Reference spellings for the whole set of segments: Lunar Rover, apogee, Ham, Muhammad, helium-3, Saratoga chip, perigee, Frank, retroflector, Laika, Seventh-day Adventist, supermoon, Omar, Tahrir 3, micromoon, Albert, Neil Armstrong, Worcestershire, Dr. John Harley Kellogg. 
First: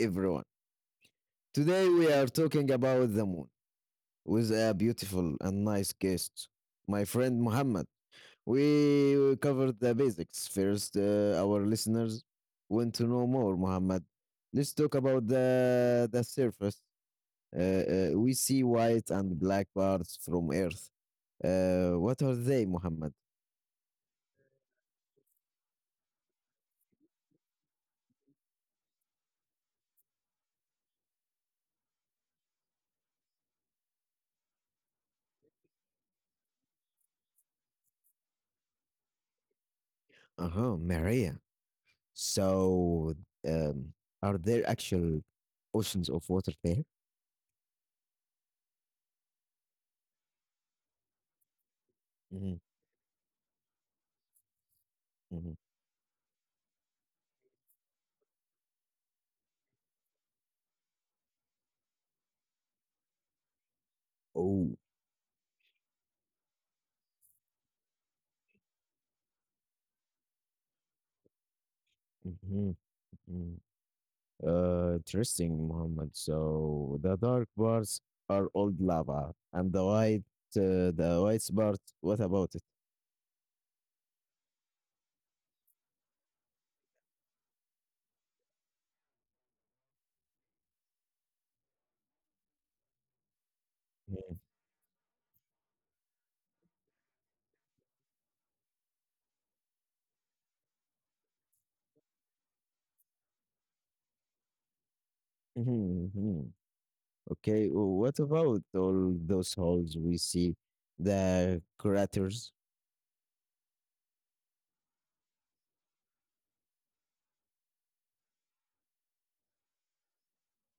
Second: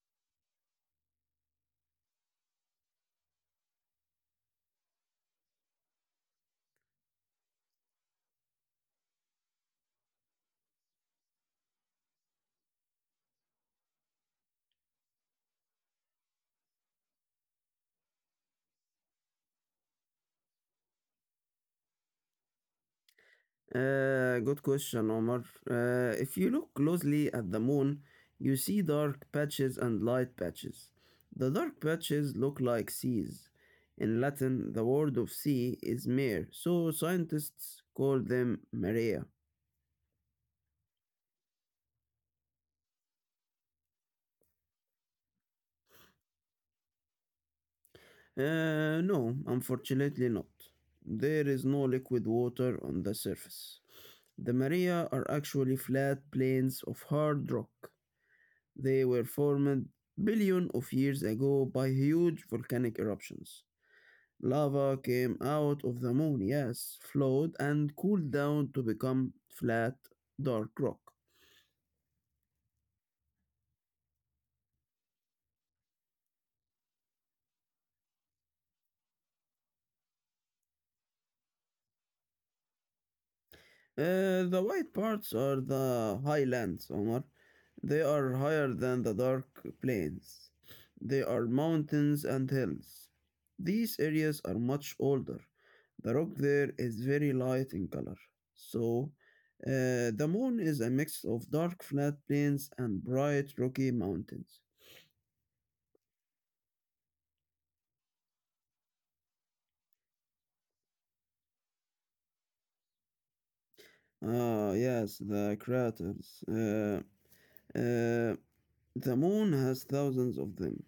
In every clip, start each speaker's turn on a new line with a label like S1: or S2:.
S1: everyone. Today we are talking about the moon with a beautiful and nice guest, my friend Muhammad. We will cover the basics first. Our listeners want to know more, Muhammad. Let's talk about the surface. We see white and black parts from Earth. What are they, Muhammad?
S2: Good question, Omar. If you look closely at the moon, you see dark patches and light patches. The dark patches look like seas. In Latin, the word of sea is mare, so scientists call them marea.
S1: Uh huh, Maria. So, um, are there actual oceans of water there?
S2: No, unfortunately not. There is no liquid
S1: Mhm,
S2: water on the surface. The marea are
S1: mhm.
S2: actually flat plains of hard rock. They were formed billions of years ago by huge volcanic eruptions.
S1: Oh,
S2: Lava came out of the moon, yes, flowed and cooled down to become flat, dark rock.
S1: mhm, mhm. Interesting, Muhammad. So the dark bars are old lava, and the white parts. What about it?
S2: The white parts are the highlands, Omar. They are higher than the dark plains. They are mountains and hills. These areas are much older. The rock there is very light in color. So, the moon is a mix of dark flat plains and bright rocky mountains.
S1: Mhm, mhm. Okay, what about all those holes we see, the craters?
S2: Ah, yes, the craters. Uh, the moon has thousands of them.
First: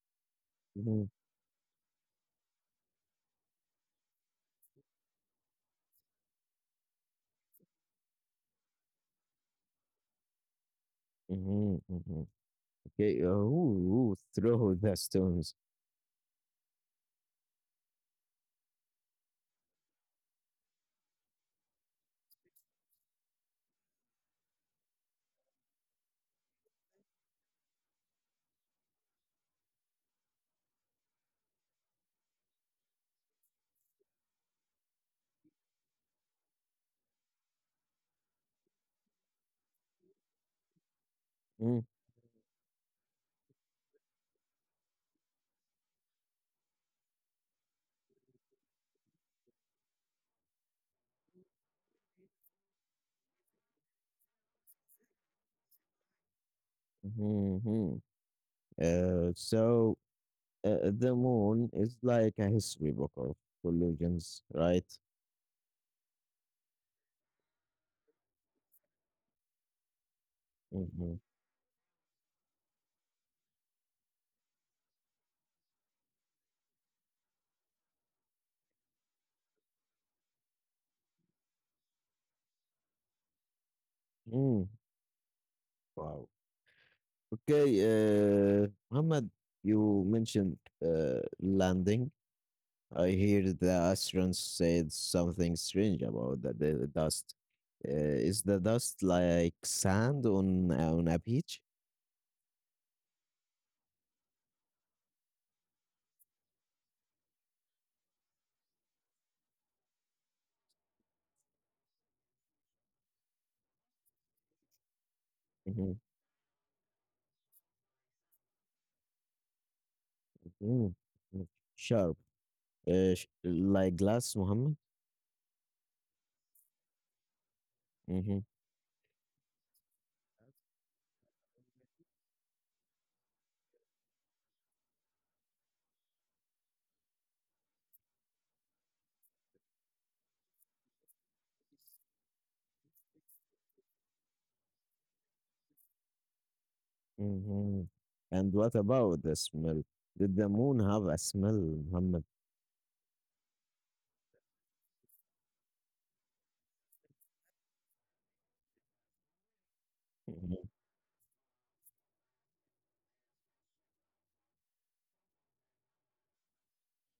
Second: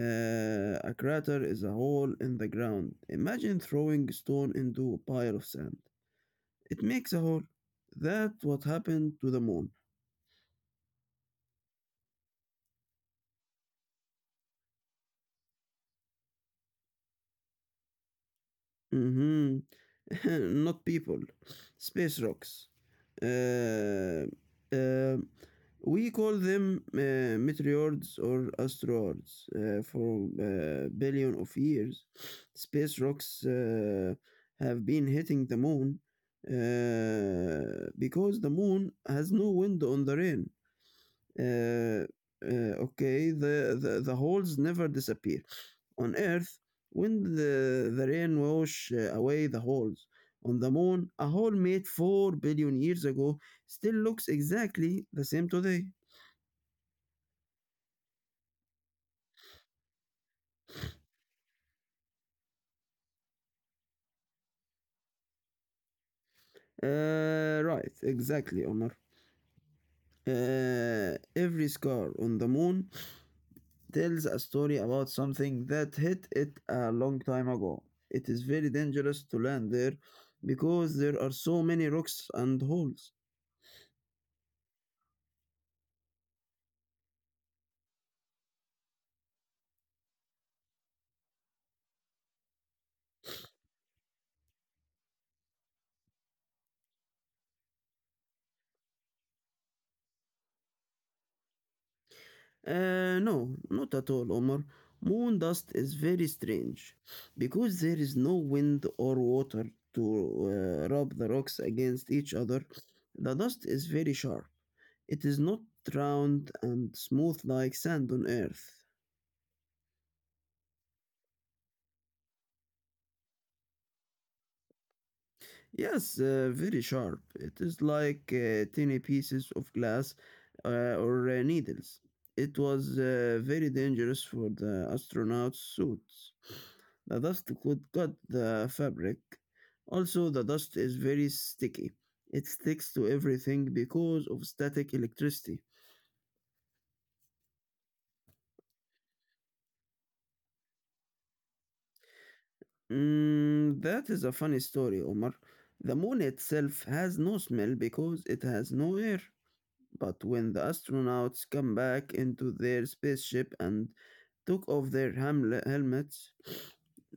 S2: A
S1: Mhm,
S2: crater is a hole in the ground. Imagine throwing a stone into a pile of sand. It makes a hole. That's what happened to the moon.
S1: mhm, mhm. Okay, who threw the stones?
S2: Hmm Not people. Space rocks. Uh, uh, we call them meteoroids or asteroids for billion of years. Space rocks have been hitting the moon because the moon has no wind on the rain.
S1: Mm,
S2: Uh, okay, the holes never disappear. On Earth, when the rain washed away the holes. On the moon, a hole made 4 billion years ago still looks exactly the same today.
S1: mhm, mhm. So the moon is like a history book of collisions, right?
S2: Right, exactly, Omar.
S1: Mhm.
S2: Every scar on the moon tells a story about something that hit it a long time ago. It is very dangerous to land there because there are so many rocks and holes.
S1: Mm. Wow. Okay, Muhammad, you mentioned landing. I hear the astronauts said something strange about the dust. Uh, is the dust like sand on a beach?
S2: No, not at all, Omar. Moon dust is very strange because there is no wind or water to rub the rocks against each other. The dust is very sharp. It is not
S1: Mhm.
S2: round and smooth like sand on Earth.
S1: Mm. Mm. Sharp, like glass, Muhammad.
S2: Yes, very sharp. It is like
S1: Hmm.
S2: tiny pieces of glass or needles. It was very dangerous for the astronauts' suits. The dust could cut the fabric. Also, the dust is very sticky. It sticks to everything because of static electricity.
S1: Hmm. And what about the smell? Did the moon have a smell, Muhammad?
S2: Mm, that is a funny story, Omar. The moon itself has no smell because it has no air. But when the astronauts come back into their spaceship and took off their helmets,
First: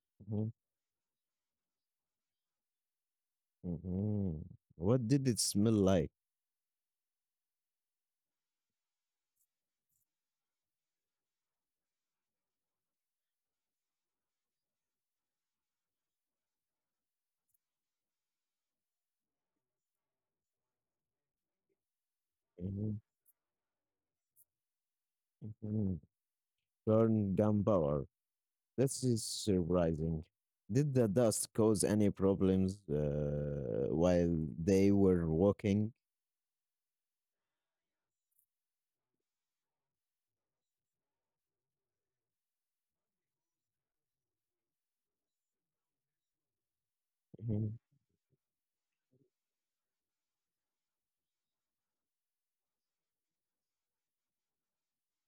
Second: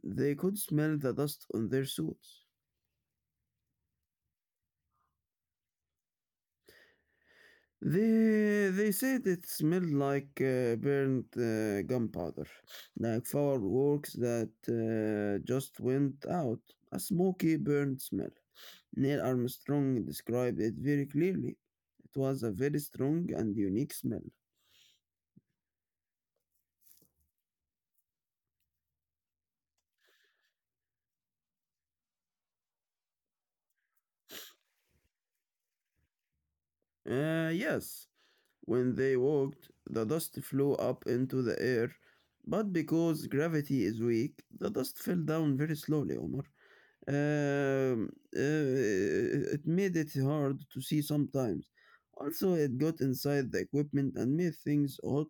S2: they
S1: Hmm.
S2: could smell the dust on their suits.
S1: Hmm. What did it smell like?
S2: They said it smelled like burnt gunpowder, like fireworks that just went out. A smoky, burnt smell. Neil Armstrong described it very clearly. It was a very
S1: Mhm.
S2: strong and unique smell.
S1: Burn gunpowder. This is surprising. Did the dust cause any problems while they were walking?
S2: Yes, when they walked, the dust flew up into the air, but because gravity is weak, the dust fell down very slowly, Omar.
S1: Mhm.
S2: It made it hard to see sometimes. Also, it got inside the equipment and made things hot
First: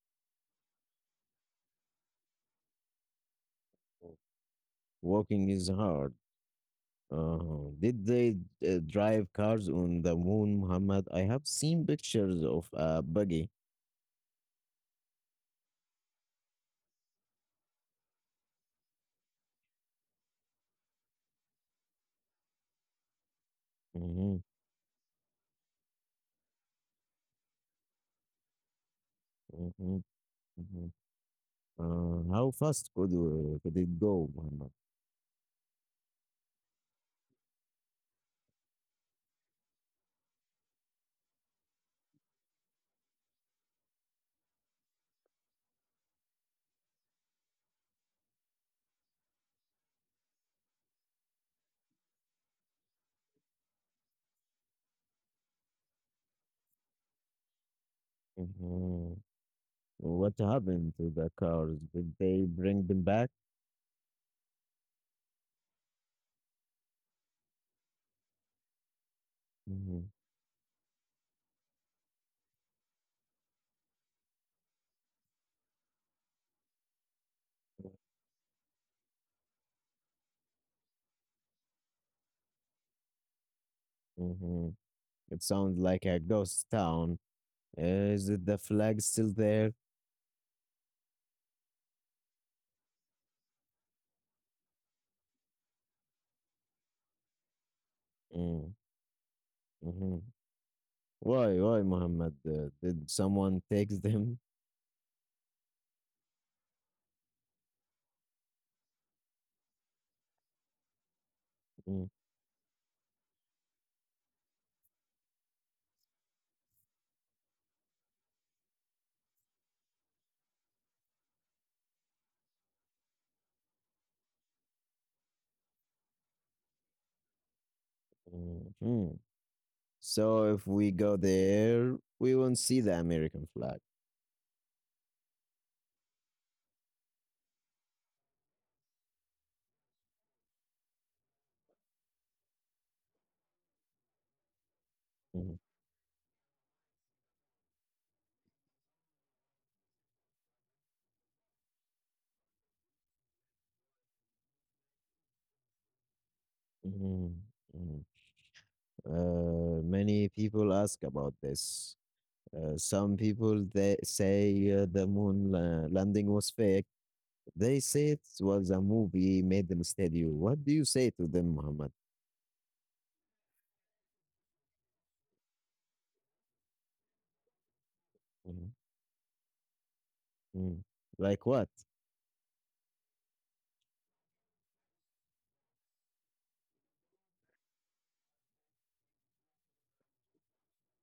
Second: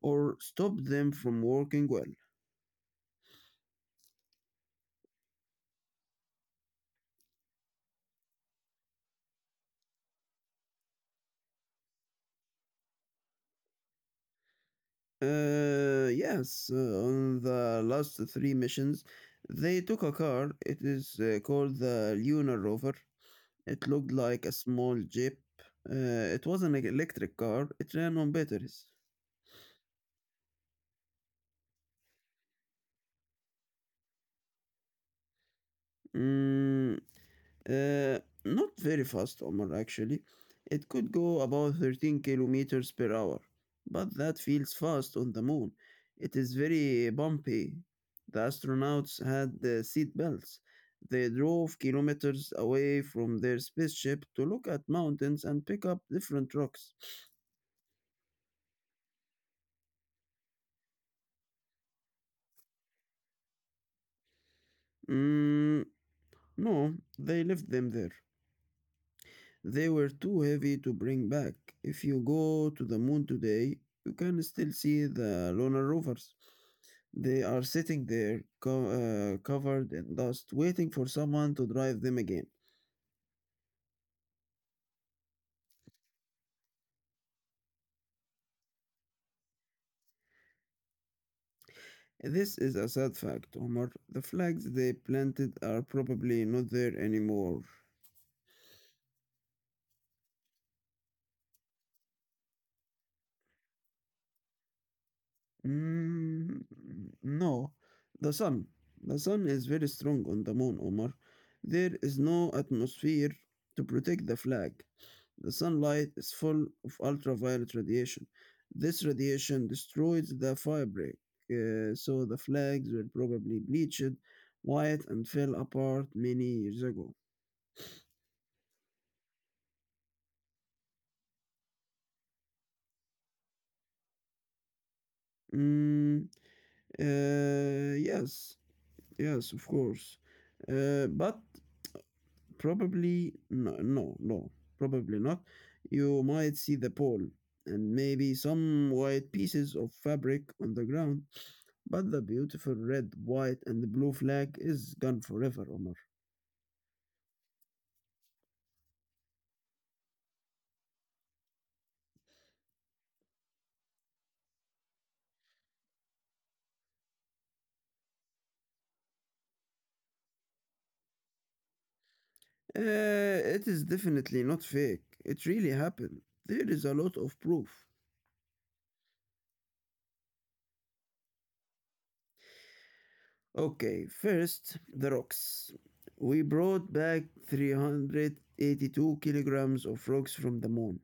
S2: or stopped them from working well.
S1: Walking is hard. Did they drive cars on the moon, Muhammad? I have seen pictures of a buggy.
S2: Yes, on the last three missions, they took a car. It is called the Lunar Rover. It looked
S1: Mhm,
S2: like a small jeep. It was an electric car. It ran on batteries.
S1: mhm, mhm. How fast could it go, Muhammad?
S2: Mm, Uh, Not very fast, Omar, actually. It could go about 13 kilometers per hour, but that feels fast on the moon. It is very bumpy. The astronauts had the seat belts. They drove kilometers away from their spaceship to look at mountains and pick up different rocks.
S1: Mhm. What happened to the cars? Did they bring them back?
S2: Mm, no, they left them there. They
S1: Mm-hmm.
S2: were too heavy to bring back. If you go to the moon today, you can still see the lunar rovers. They are sitting there, covered in dust, waiting for someone to drive them again.
S1: Hmm. It sounds like a ghost town. Is it the flag still there?
S2: This is a sad fact, Omar. The flags they planted are probably not there anymore.
S1: Mm. Mm-hmm. Why, Muhammad? Did someone take them?
S2: Mm, no, the sun. The sun is very strong on the moon, Omar. There
S1: Mm.
S2: is no atmosphere to protect the flag. The sunlight is full of ultraviolet radiation. This radiation destroys the fabric, so the flags were probably bleached white and fell apart many years ago.
S1: Mm-hmm. So if we go there, we won't see the American flag.
S2: Mm, yes, yes, of course. But probably no, no, no, probably not.
S1: Mm.
S2: You might see the pole and maybe some white pieces of fabric on the ground. But the beautiful red, white, and blue flag is gone forever, Omar.
S1: Mm-hmm. Mm-hmm. Many people ask about this. Some people they say the moon landing was fake. They say it was a movie made them studio. What do you say to them, Muhammad?
S2: Uh, it is definitely not fake. It really happened. There is a lot of proof.
S1: Mhm, mm. Like what?
S2: Okay, first, the rocks. We brought back 382 kilograms of rocks from the moon.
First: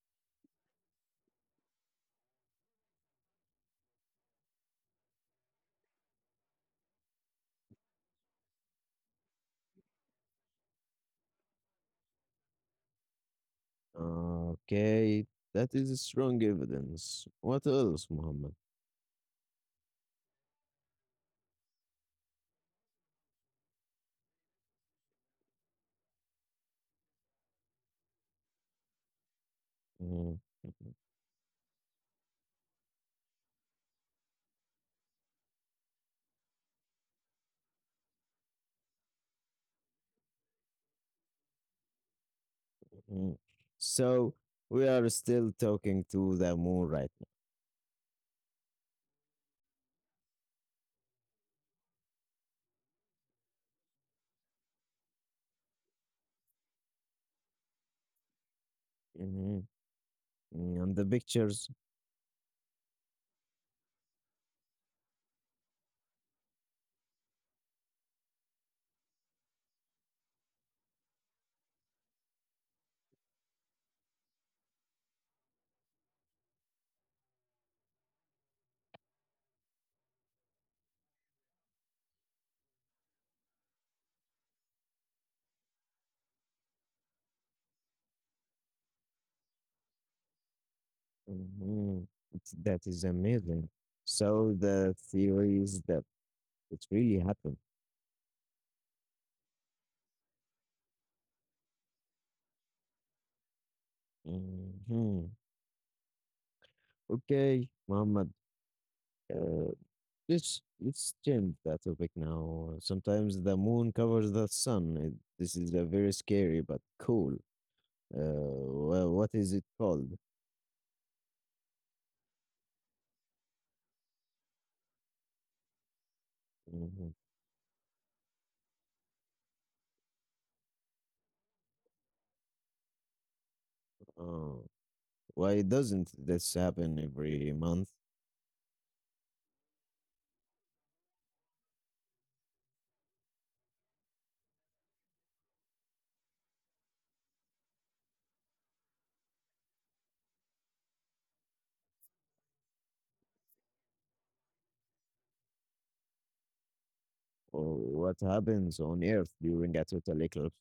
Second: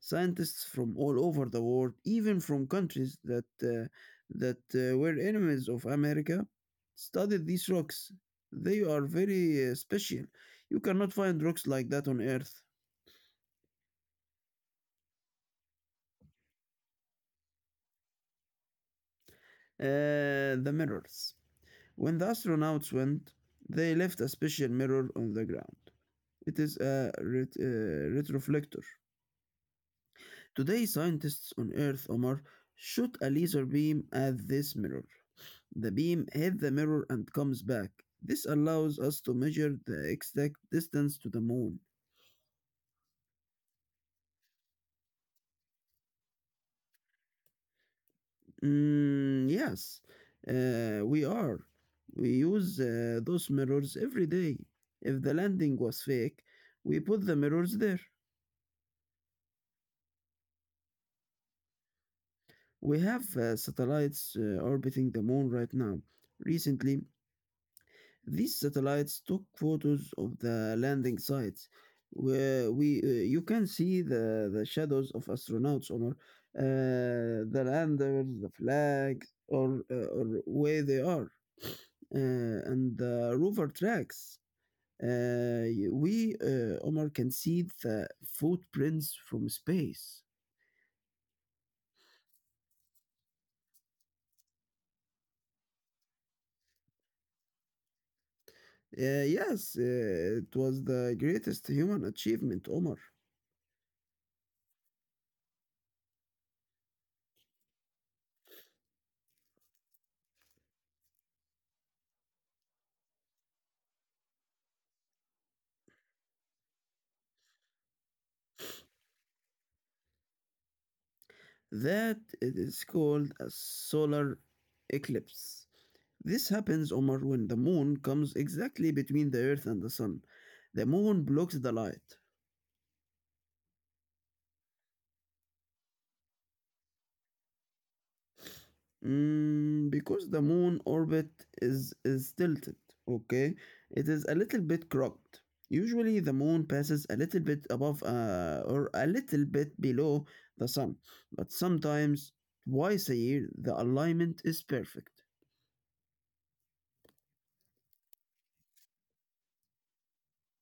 S2: Scientists from all over the world, even from countries that were enemies of America, studied these rocks. They are very special. You cannot find rocks like that on Earth.
S1: Okay, that is strong evidence. What else, Muhammad?
S2: The mirrors. When the astronauts went, they left a special mirror on the ground. It is a retroflector.
S1: Mhm,
S2: Today, scientists on Earth, Omar, shoot a laser beam at this mirror. The beam hits the mirror and comes back. This allows us to measure the exact distance to the moon.
S1: mm. So we are still talking to the moon right now.
S2: Mm, yes, we are. We use those mirrors every day. If the landing was fake, we put the mirrors there.
S1: Mhm, mm, and the pictures,
S2: We have satellites orbiting the moon right now. Recently, these satellites took photos of the landing sites, where we you can see the shadows of astronauts, or the landers, the flags, or where they are, and the rover tracks. Omar, can see the footprints from space.
S1: mhm, that is amazing. So the theory is that it really happened.
S2: Yes, it was the greatest human achievement, Omar.
S1: Mhm. Okay, Muhammad. Uh, it's changed that topic now. Sometimes the moon covers the sun. This is a very scary but cool. Well, what is it called?
S2: That it is called a solar eclipse. This happens,
S1: Mhm.
S2: Omar, when the moon comes exactly between the Earth and the Sun. The moon blocks the light.
S1: Uh, why doesn't this happen every month?
S2: Mm, because the moon orbit is tilted, okay? It is a little bit crooked. Usually the moon passes a little bit above or a little bit below the sun, but sometimes twice a year the alignment is perfect.
S1: Or what happens on Earth during a total eclipse?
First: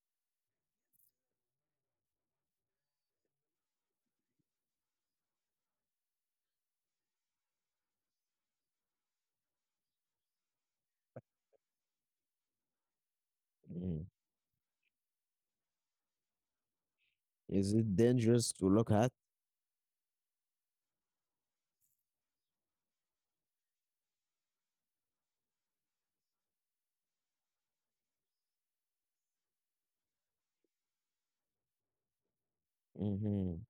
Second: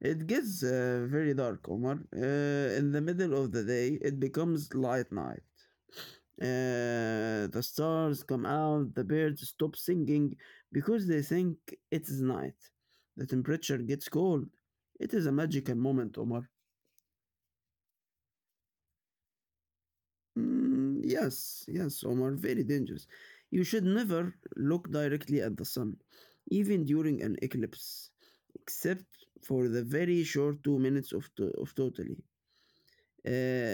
S2: It gets very dark, Omar. In the middle of the day, it becomes light night. The stars come out, the birds stop singing because they think it is night. The temperature
S1: Mhm.
S2: gets cold. It is a magical moment, Omar.
S1: Is it dangerous to look at?
S2: Mm, yes, yes, Omar, very dangerous. You should never look directly at the sun, even during an eclipse, except for the very short 2 minutes of totally.
S1: Hmm.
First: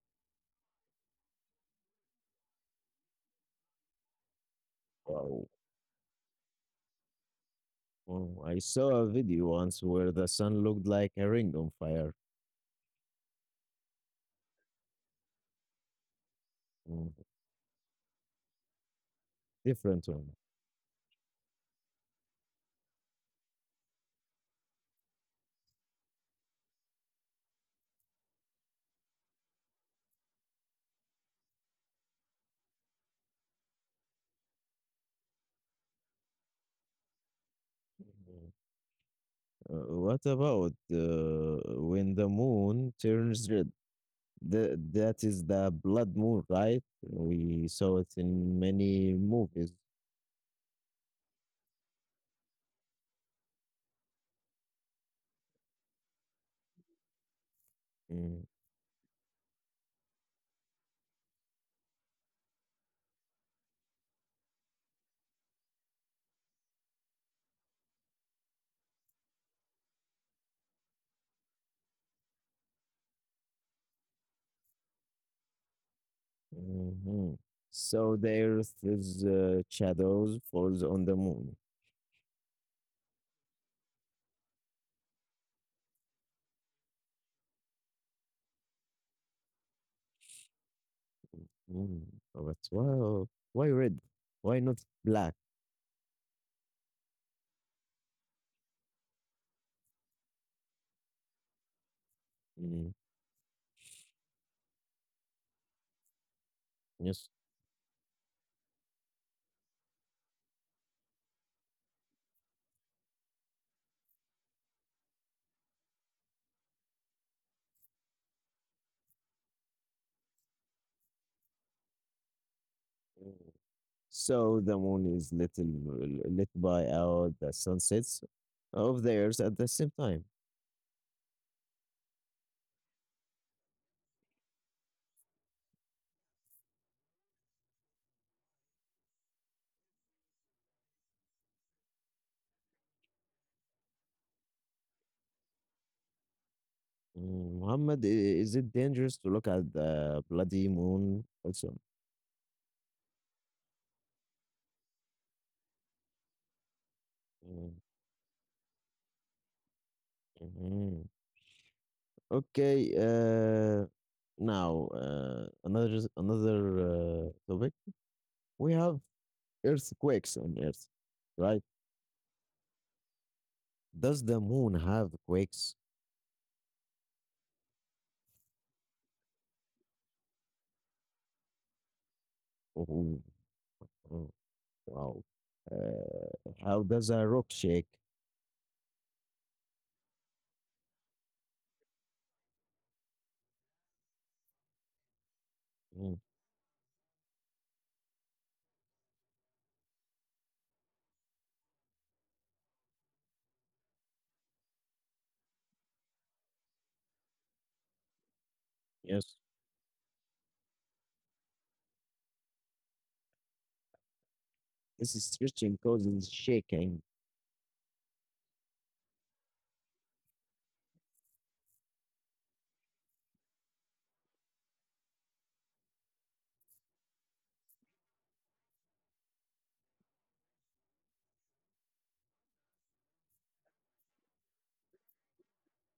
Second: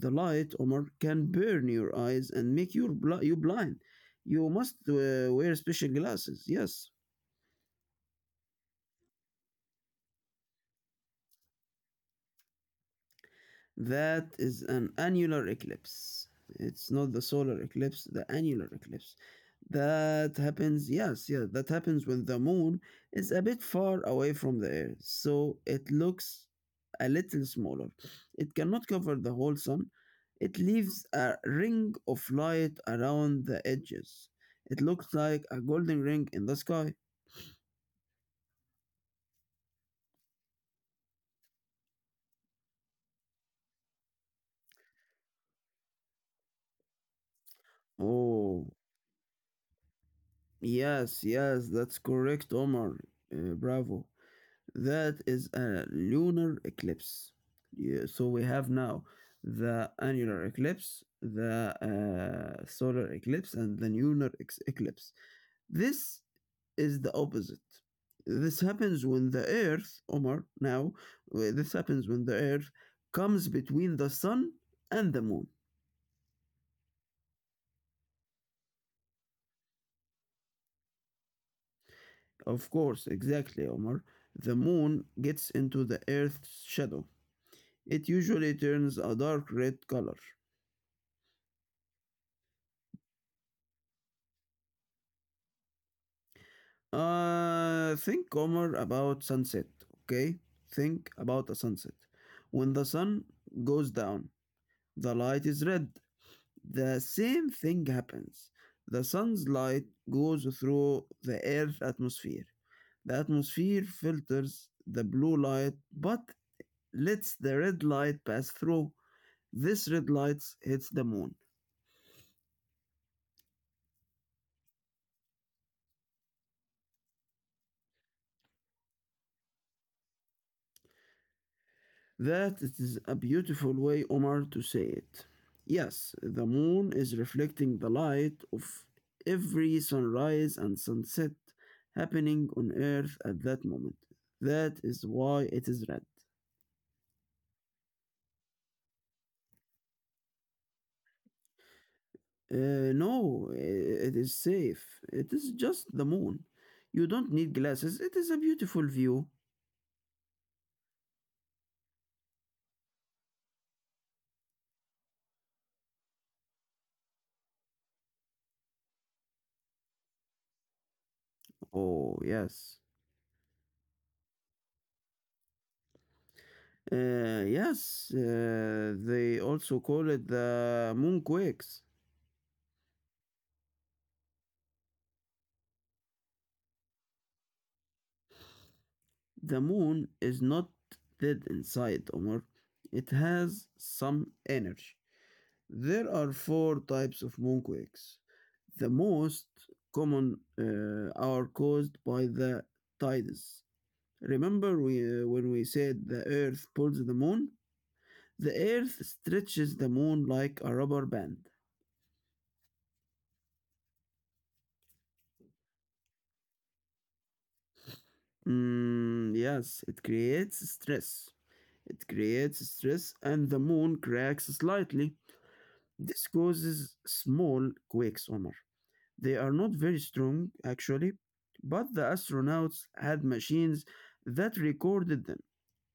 S2: The light, Omar, can burn your eyes and make you blind. You must
S1: Wow.
S2: wear special glasses. Yes.
S1: Oh, I saw a video once where the sun looked like a ring on fire.
S2: That is an annular eclipse. It's
S1: Mhm.
S2: not the solar eclipse, the annular eclipse.
S1: Different one.
S2: That happens, yes, yeah, that happens when the moon is a bit far away from the Earth, so it looks a little smaller. It cannot cover the whole sun. It leaves a ring of light around the edges. It looks like a golden ring in the sky.
S1: Mm-hmm. Uh, what about when the moon turns red? That is the blood moon, right? We saw it in
S2: Oh,
S1: many movies.
S2: yes, yes, that's correct, Omar. Bravo. That is a lunar eclipse. Yeah, so
S1: Mm,
S2: we have now the annular eclipse, the solar eclipse, and the lunar eclipse. This is the opposite. This happens when the Earth, Omar, now, this happens when the Earth comes between the Sun and the Moon.
S1: mhm. So the Earth's shadows falls on the moon.
S2: Of course, exactly, Omar. The Moon gets into the Earth's shadow. It usually turns a dark red color.
S1: Mm. But why red? Why not black?
S2: Think, Omar, about sunset, okay? Think about a sunset. When the
S1: Mm.
S2: sun goes down, the light is red. The
S1: Yes.
S2: same thing happens. The sun's light goes through the Earth's atmosphere. The atmosphere filters the blue light but lets the red light pass through. This red light hits the moon.
S1: So the moon is little lit by out the sunsets of the Earth at the same time.
S2: That is a beautiful way, Omar, to say it. Yes, the moon is reflecting the light of every sunrise and sunset happening on Earth at that moment. That is why it is red.
S1: Mm, Muhammad, is it dangerous to look at the bloody moon also?
S2: No, it is safe. It is just the moon. You don't need
S1: Mm,
S2: glasses. It is a beautiful view.
S1: mhm. Okay, now another topic. We have earthquakes on Earth, right?
S2: Oh, yes.
S1: Does the moon have quakes?
S2: Yes, they also call it the moonquakes.
S1: Oh, oh, wow. Uh, how does a rock shake?
S2: The moon is not dead inside, Omar. It has some energy. There
S1: Mm,
S2: are four types of moonquakes. The most common are caused by the tides. Remember when we said the earth pulls the moon? The earth
S1: yes,
S2: stretches the moon like a rubber band.
S1: this is stretching causes shaking.
S2: Mm, yes, it creates stress. It creates stress and the moon cracks slightly. This causes small quakes, Omar. They are not very strong, actually, but the astronauts had machines that recorded them.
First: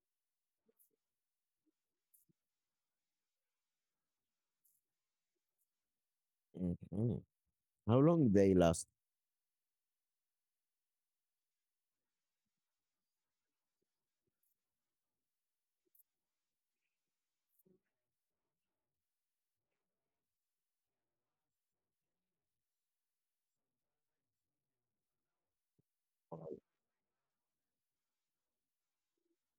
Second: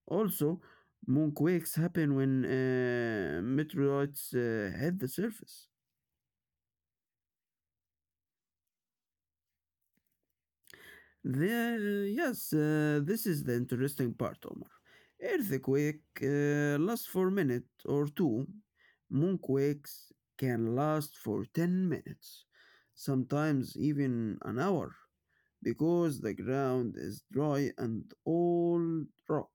S2: Also, moonquakes happen when meteorites hit the surface.
S1: Mhm. How long they last?
S2: Yes, this is the interesting part, Omar. Earthquake lasts for a minute or two. Moonquakes can last for 10 minutes, sometimes even an hour, because the ground is dry and all rock.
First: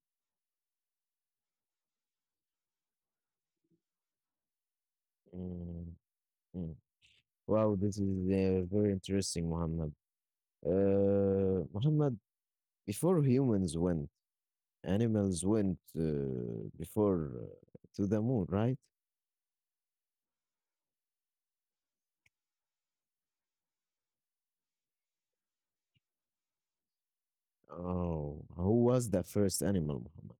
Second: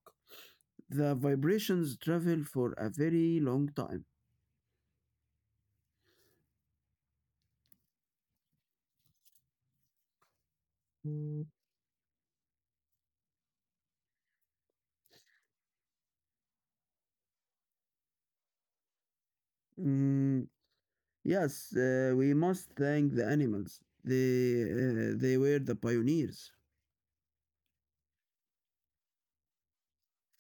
S2: The vibrations travel for a very long time.
S1: Mm, mm. Wow, this is very interesting, Muhammad. Muhammad, before humans went, animals went before to the moon, right?
S2: Mm, yes, we must thank the animals. They were the pioneers.
S1: Oh, who was the first animal, Muhammad?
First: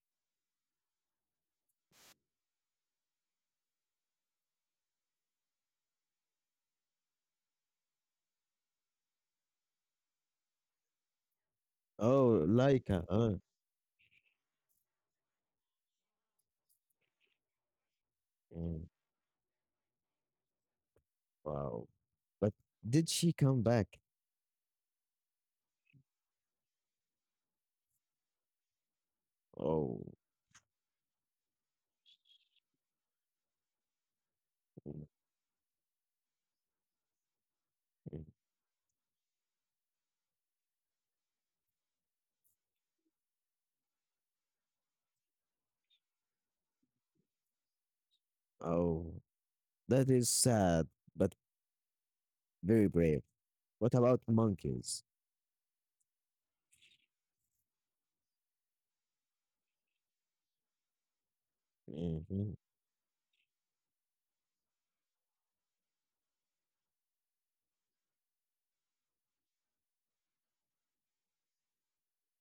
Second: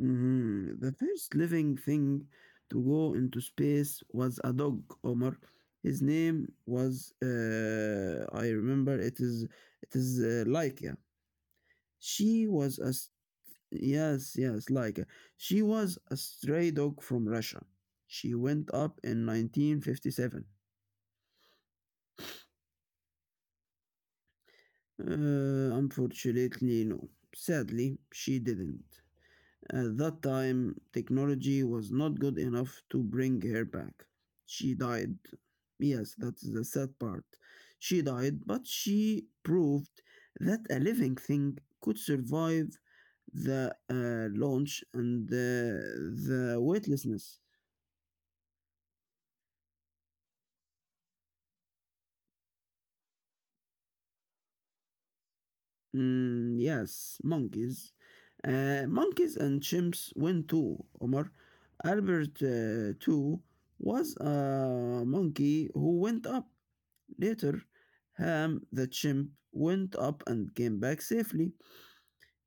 S2: Mhm. The first living thing to go into space was a dog, Omar. His name was, I remember it is Laika.
S1: Oh,
S2: She was a
S1: Laika.
S2: Yes, yes, like she was a stray dog from Russia. She went
S1: Mm,
S2: up in 1957.
S1: wow. But did she come back?
S2: Unfortunately, no. Sadly, she didn't. At
S1: Oh,
S2: that time, technology was not good enough to bring her back. She
S1: mm,
S2: died. Yes, that's the sad part. She
S1: mm,
S2: died, but she proved that a living thing could survive the launch and the weightlessness.
S1: oh, that is sad, but very brave. What about monkeys?
S2: Yes, monkeys. Monkeys and chimps win too, Omar. Albert
S1: Mm-hmm.
S2: too was a monkey who went up. Later, Ham the chimp went up and came back safely.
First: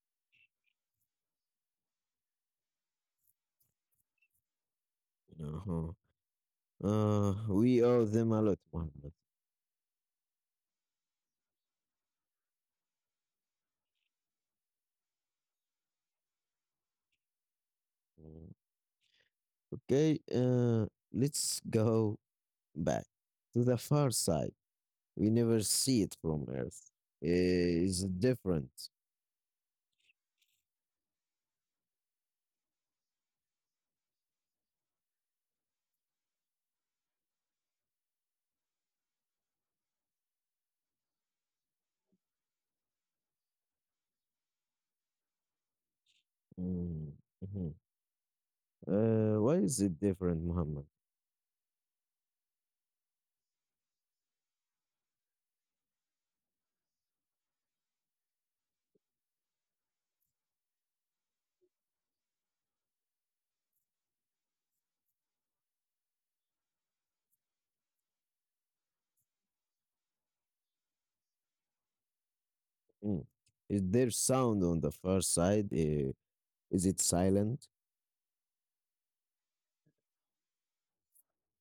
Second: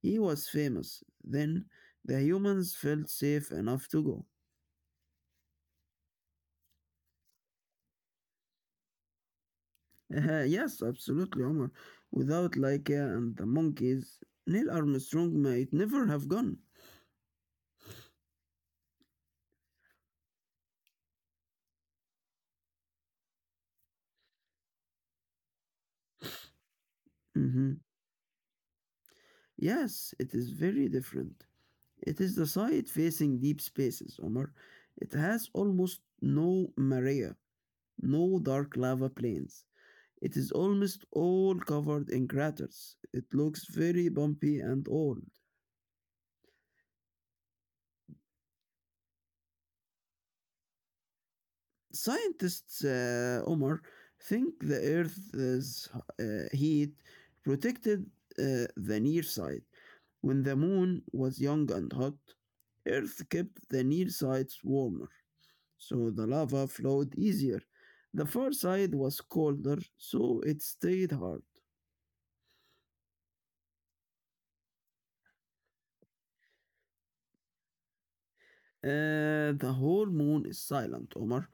S2: He was famous. Then the humans felt safe enough to go.
S1: Uh-huh. We owe them a lot, Muhammad.
S2: Yes, absolutely, Omar. Without Laika and the monkeys, Neil Armstrong might never have gone.
S1: Okay, let's go back to the far side. We never see it from Earth.
S2: hmm
S1: Is it different?
S2: Yes, it is very different. It is the side facing deep spaces, Omar. It has almost no maria, no dark lava plains. It is almost all covered in craters. It looks very bumpy and old.
S1: Mm, mhm. Why is it different, Muhammad?
S2: Scientists, Omar, think the Earth's heat protected the near side. When the moon was young and hot, Earth kept the near sides warmer, so the lava flowed easier. The far side was colder, so it stayed hard.
S1: Mm. Is there sound on the far side? Is it silent?
S2: The whole moon is silent, Omar.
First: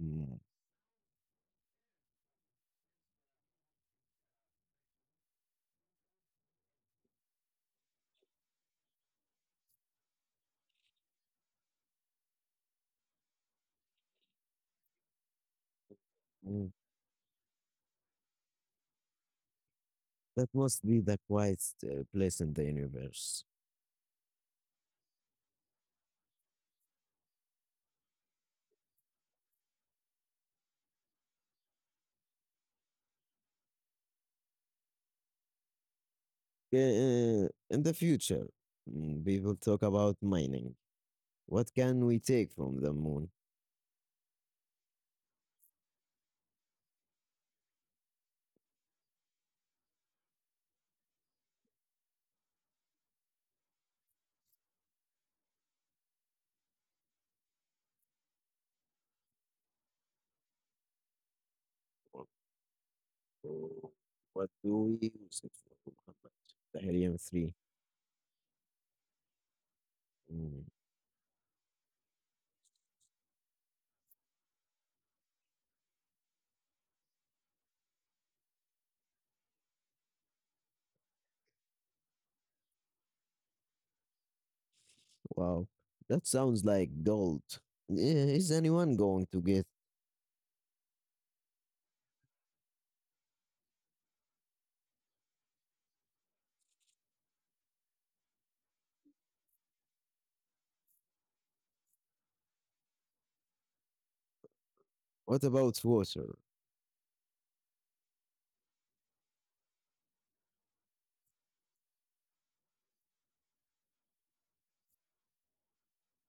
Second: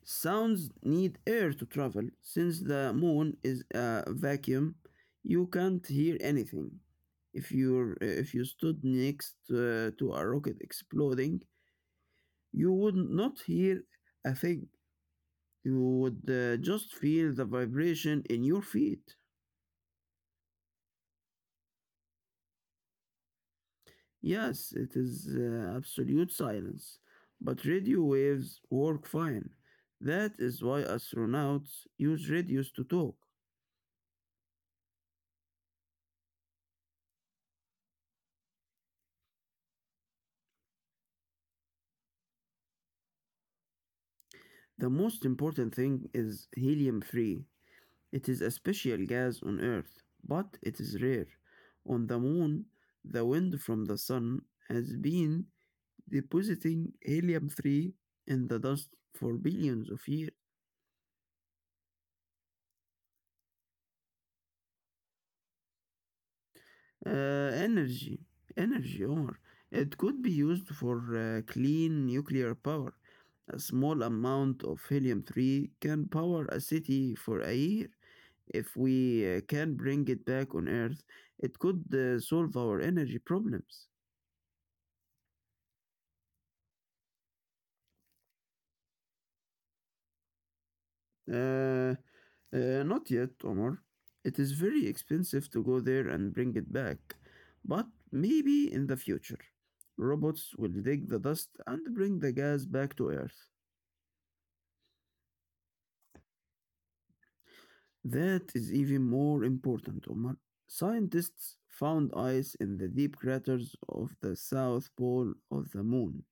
S1: Mm,
S2: Sounds need air to travel. Since the moon is a vacuum, you can't hear anything. If you stood next to a rocket exploding, you would not hear a thing. You would
S1: mm.
S2: just feel the vibration in your feet.
S1: That must be the quiet place in the universe.
S2: Yes, it is absolute silence, but radio waves work fine. That is why astronauts use radios to talk.
S1: Okay, in the future, people talk about mining. What can we take from the moon?
S2: The most important thing is helium 3. It is a special gas on Earth, but it is rare. On the moon, the wind from the sun has been depositing helium 3 in the dust for billions of years.
S1: So what do we use it for, Muhammad? Tahrir
S2: uh,
S1: 3.
S2: energy energy Omar. It could be
S1: Mm,
S2: used for clean nuclear power. A small amount of helium-3 can power a city for a year. If we can bring it back on Earth, it could solve our energy problems.
S1: wow, that sounds like gold. Yeah, is anyone going to get?
S2: Uh, Not yet, Omar. It is very expensive to go there and bring it back. But maybe in the future, robots will dig the dust and bring the gas back to Earth.
S1: What about water?
S2: That is even more important, Omar. Scientists found ice in the deep craters of the south pole of the moon.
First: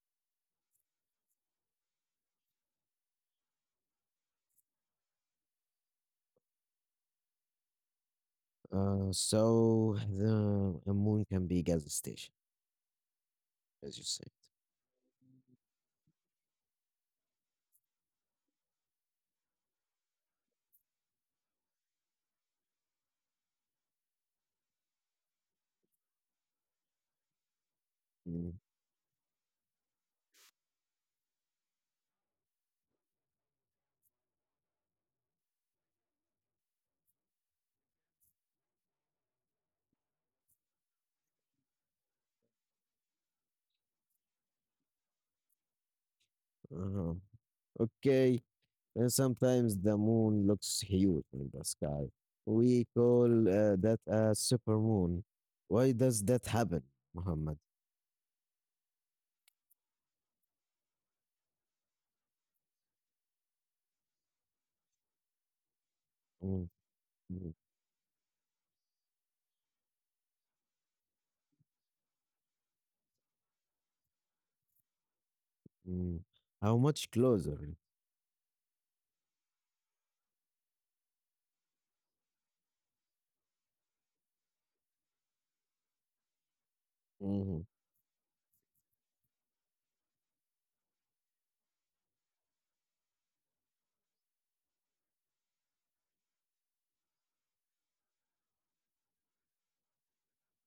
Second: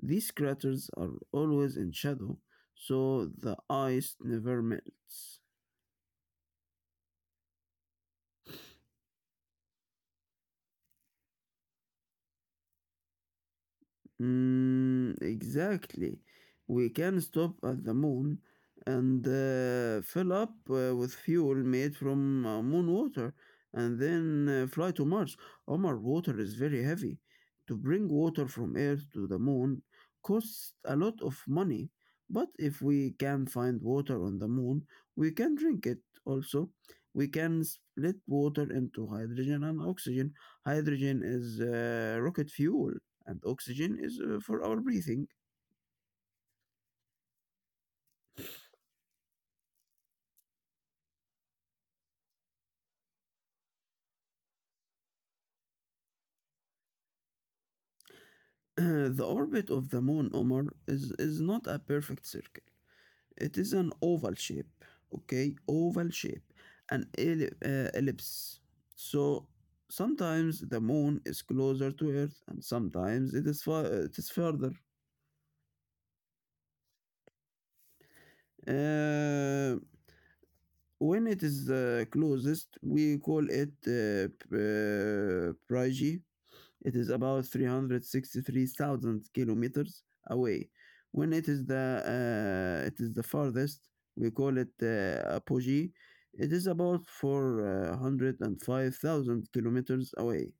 S2: These craters are always in shadow, so the ice never melts.
S1: So the a moon can be gas station, as you said.
S2: Mm, exactly. We can stop at the moon and fill up with fuel made from moon water and then fly to Mars. Omar, water is very heavy. To bring water
S1: Mm,
S2: from Earth to the moon costs a lot of money. But if we can find water on the moon, we can drink it also. We can split water into hydrogen and oxygen. Hydrogen is rocket fuel and oxygen is for our breathing.
S1: uh-huh. Okay, and sometimes the moon looks huge in the sky. We call that a supermoon. Why does that happen, Muhammad?
S2: The orbit of the moon, Omar, is not a perfect circle. It is an oval shape, okay? Oval shape,
S1: Mm, mm,
S2: ellipse. So sometimes the moon is closer to Earth, and sometimes it is further.
S1: mm. How much closer?
S2: Uh, when it is the closest, we call it perigee. It is about
S1: Mhm,
S2: 363,000 kilometers away. When it is the farthest, we call it apogee. It is about 405,000 kilometers away.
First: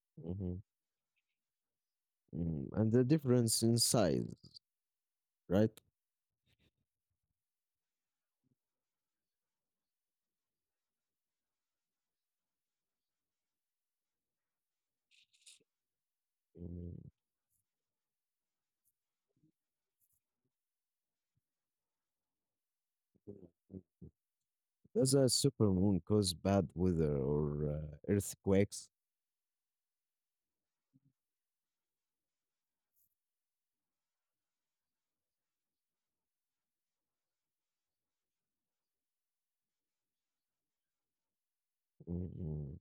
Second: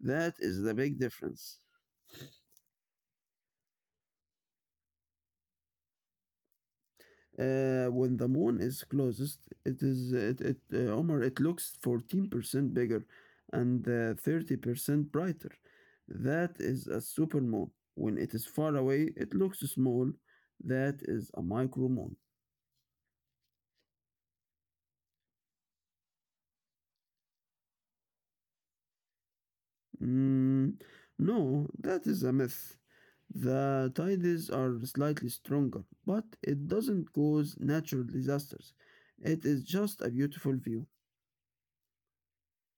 S2: That
S1: mhm,
S2: is the big difference.
S1: mhm. And the difference in size, right?
S2: When the moon is closest, it is it, it Omar, it looks 14% bigger and 30% brighter. That is a
S1: Mm.
S2: supermoon. When it is far away, it looks small. That is a micromoon.
S1: Does a supermoon cause bad weather or earthquakes?
S2: Mm, no, that is a myth. The tides are slightly stronger, but it doesn't cause natural disasters. It is just a beautiful view.
S1: Mhm.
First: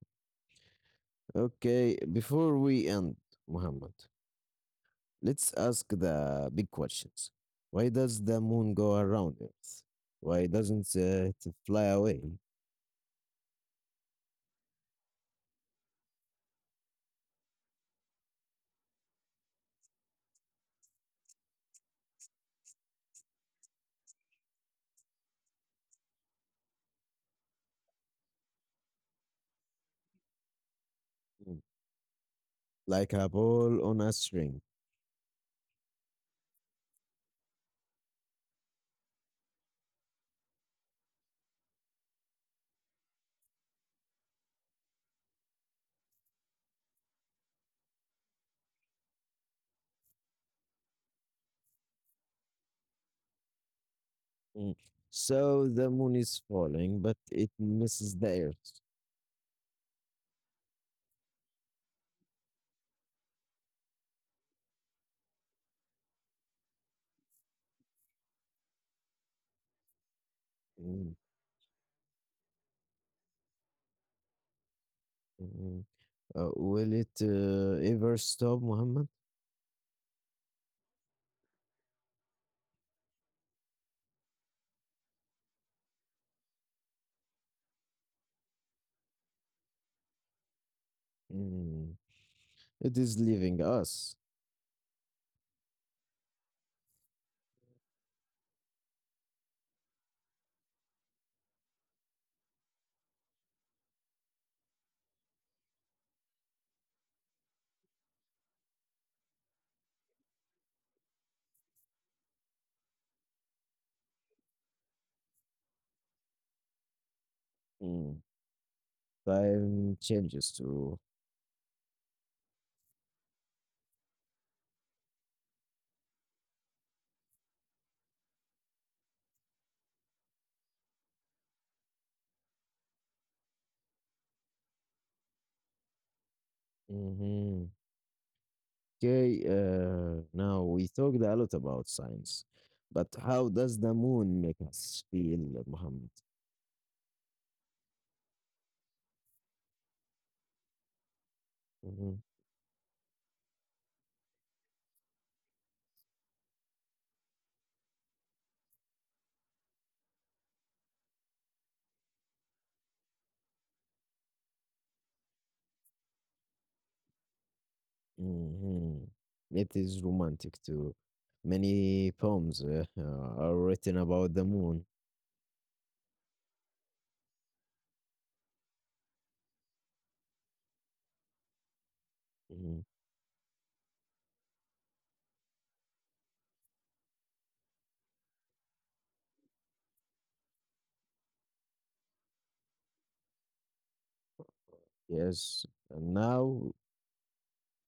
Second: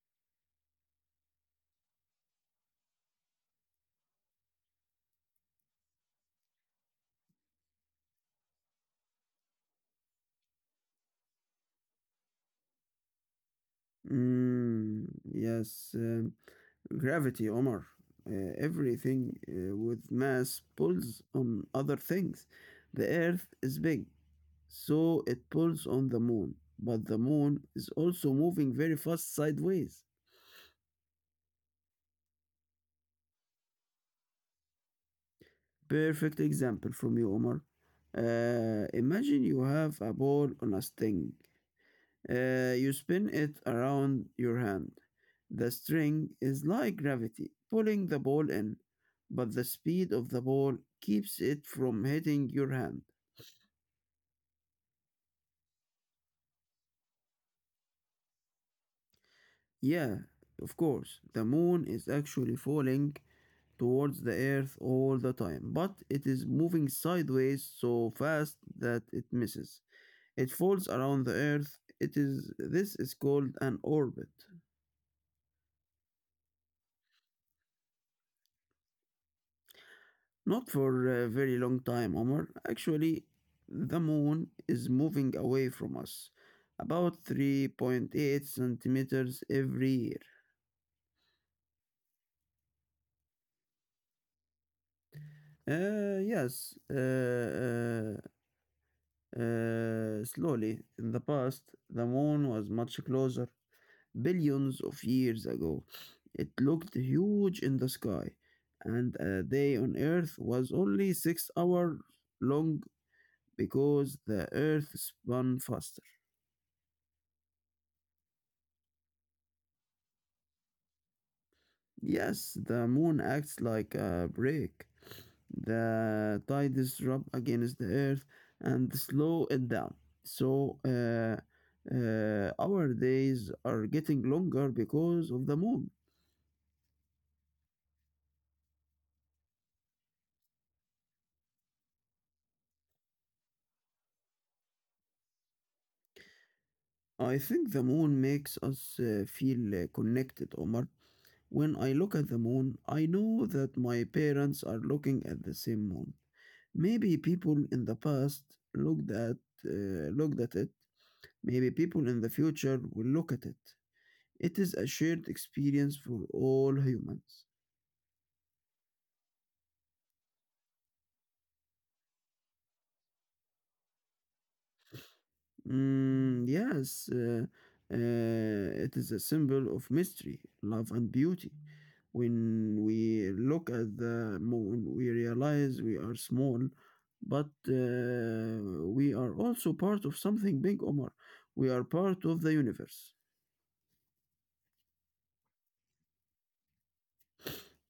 S1: Okay, before we end, Muhammad, let's ask the big questions. Why does the moon go around Earth? Why doesn't it fly away?
S2: Mm, yes. um, Gravity, Omar. Everything with mass pulls on other things. The Earth is big, so it pulls on the moon, but the moon is also moving very fast sideways.
S1: Mm. Like a ball on a string?
S2: Perfect example from you, Omar. Imagine you have a ball on a string. You spin it around your hand. The string is like gravity, pulling the ball in, but the speed of the ball keeps it from hitting your hand.
S1: Mm. So the moon is falling, but it misses the Earth.
S2: Yeah, of course, the moon is actually falling towards the earth all the time, but it is moving sideways so fast that it misses. It falls around the earth. It is this is called an orbit.
S1: Mm. Will it ever stop, Muhammad?
S2: Not for a very long time, Omar. Actually, the moon is moving away from us about 3.8 centimeters every year.
S1: Mm. It is leaving us.
S2: Yes, slowly, in the past, the moon was much closer. Billions of years ago, it looked huge in the sky, and a day on Earth was only 6 hours long because the Earth spun faster.
S1: Mm. Time changes too.
S2: Yes, the moon acts like a brake. The tides rub against the earth and slow it down. So our days are getting longer because of the moon.
S1: Mhm. Okay, now we talked a lot about science, but how does the moon make us feel, Muhammad?
S2: I think the moon makes us feel connected, Omar. When I look
S1: Mhm.
S2: at the moon, I know that my parents are looking at the same moon. Maybe people in the past looked at it. Maybe people in the future will look at it. It is a shared experience for all humans.
S1: Mhm. It is romantic too. Many poems are written about the moon.
S2: Mm, yes, uh, it is a symbol of mystery, love, and beauty. When
S1: Mhm.
S2: we look at the moon, we realize we are small, but we are also part of something big, Omar. We are part of the universe.
S1: Yes, and now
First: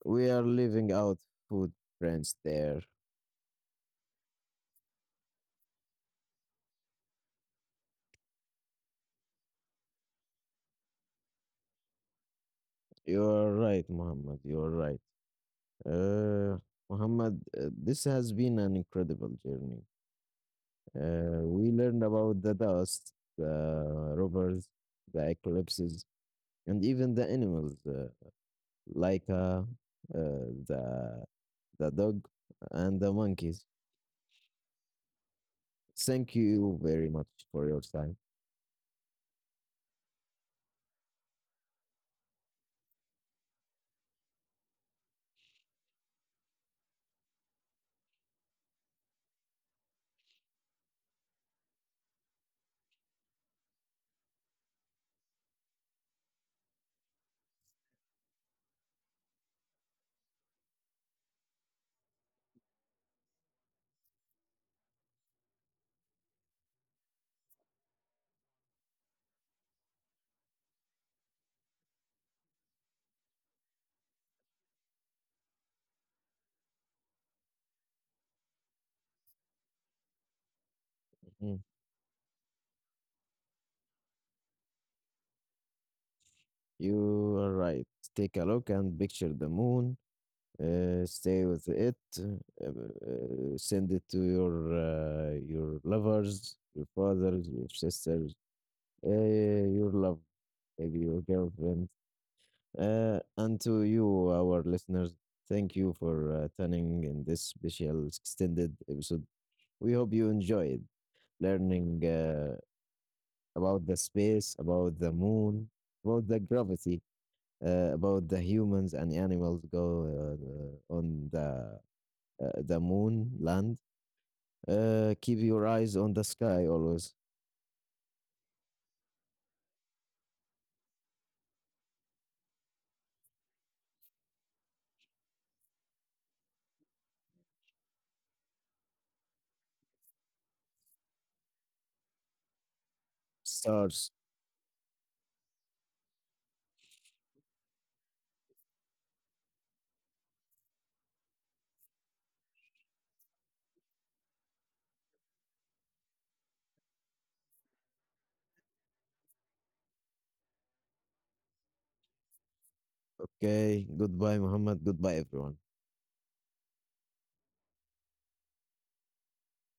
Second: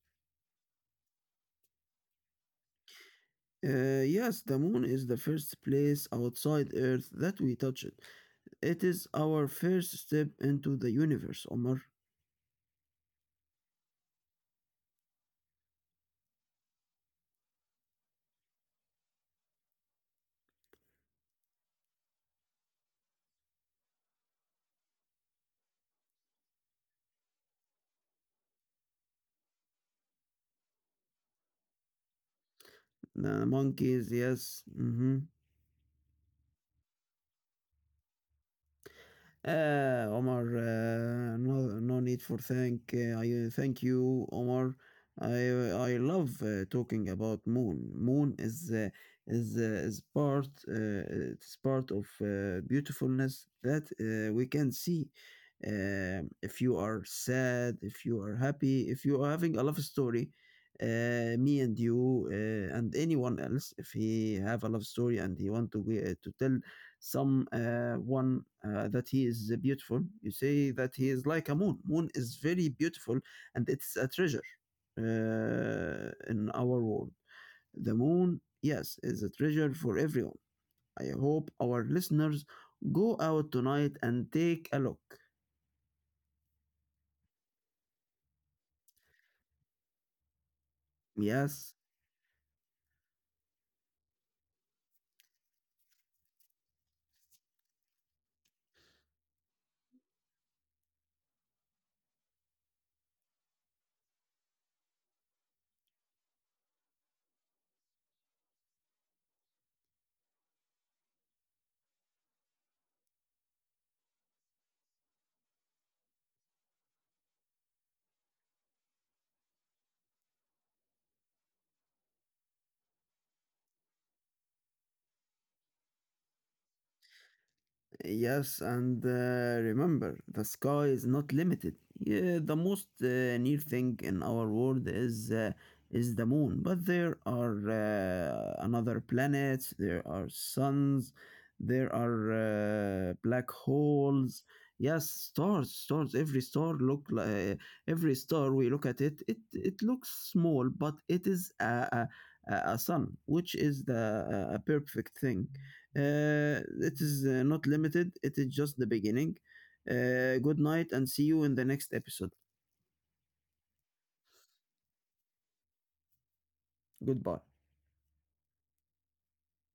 S1: we are leaving out footprints there.
S2: Yes, the moon is the first place outside Earth that we touch it. It is our first step into the universe, Omar.
S1: You are right, Muhammad. You are right. Uh, Muhammad, this has been an incredible journey. We learned about the dust, the rovers, the eclipses, and even the animals like uh, the, the dog and the
S2: The
S1: monkeys.
S2: monkeys, yes.
S1: Thank you very much for your time.
S2: Omar, no, no need for thank. I thank you, Omar. I I love talking about moon. Moon is part — it's part of beautifulness that we can see. If you are sad, if you are happy, if you are having a love story, me and you and anyone else, if he have a love story and he want to tell some one that he is beautiful, you say that he is like a moon. Moon is very beautiful and it's a treasure in our world. The moon, yes, is a treasure for everyone. I hope
S1: Mhm.
S2: our listeners go out tonight and take a look.
S1: You are right. Take a look and picture the moon. Stay with
S2: Yes.
S1: it. Send it to your lovers, your fathers, your sisters, uh, your love, maybe your girlfriend. And to you, our listeners, thank you for tuning in this special extended episode. We hope you enjoyed learning about the space, about the moon, about the gravity, about the humans and animals go on the moon, land. Keep your eyes on the sky always.
S2: Yes, and remember, the sky is not limited. Yeah, the most near thing in our world is the moon, but there are another planets, there are suns, there are black
S1: Stars.
S2: holes. Yes, stars, stars. Every star we look at it. It looks small, but it is a sun, which is the a perfect thing. It is not limited, it is just the beginning. Good night and see you in the next episode.
S1: Okay. Goodbye, Muhammad. Goodbye, everyone.
S2: Goodbye.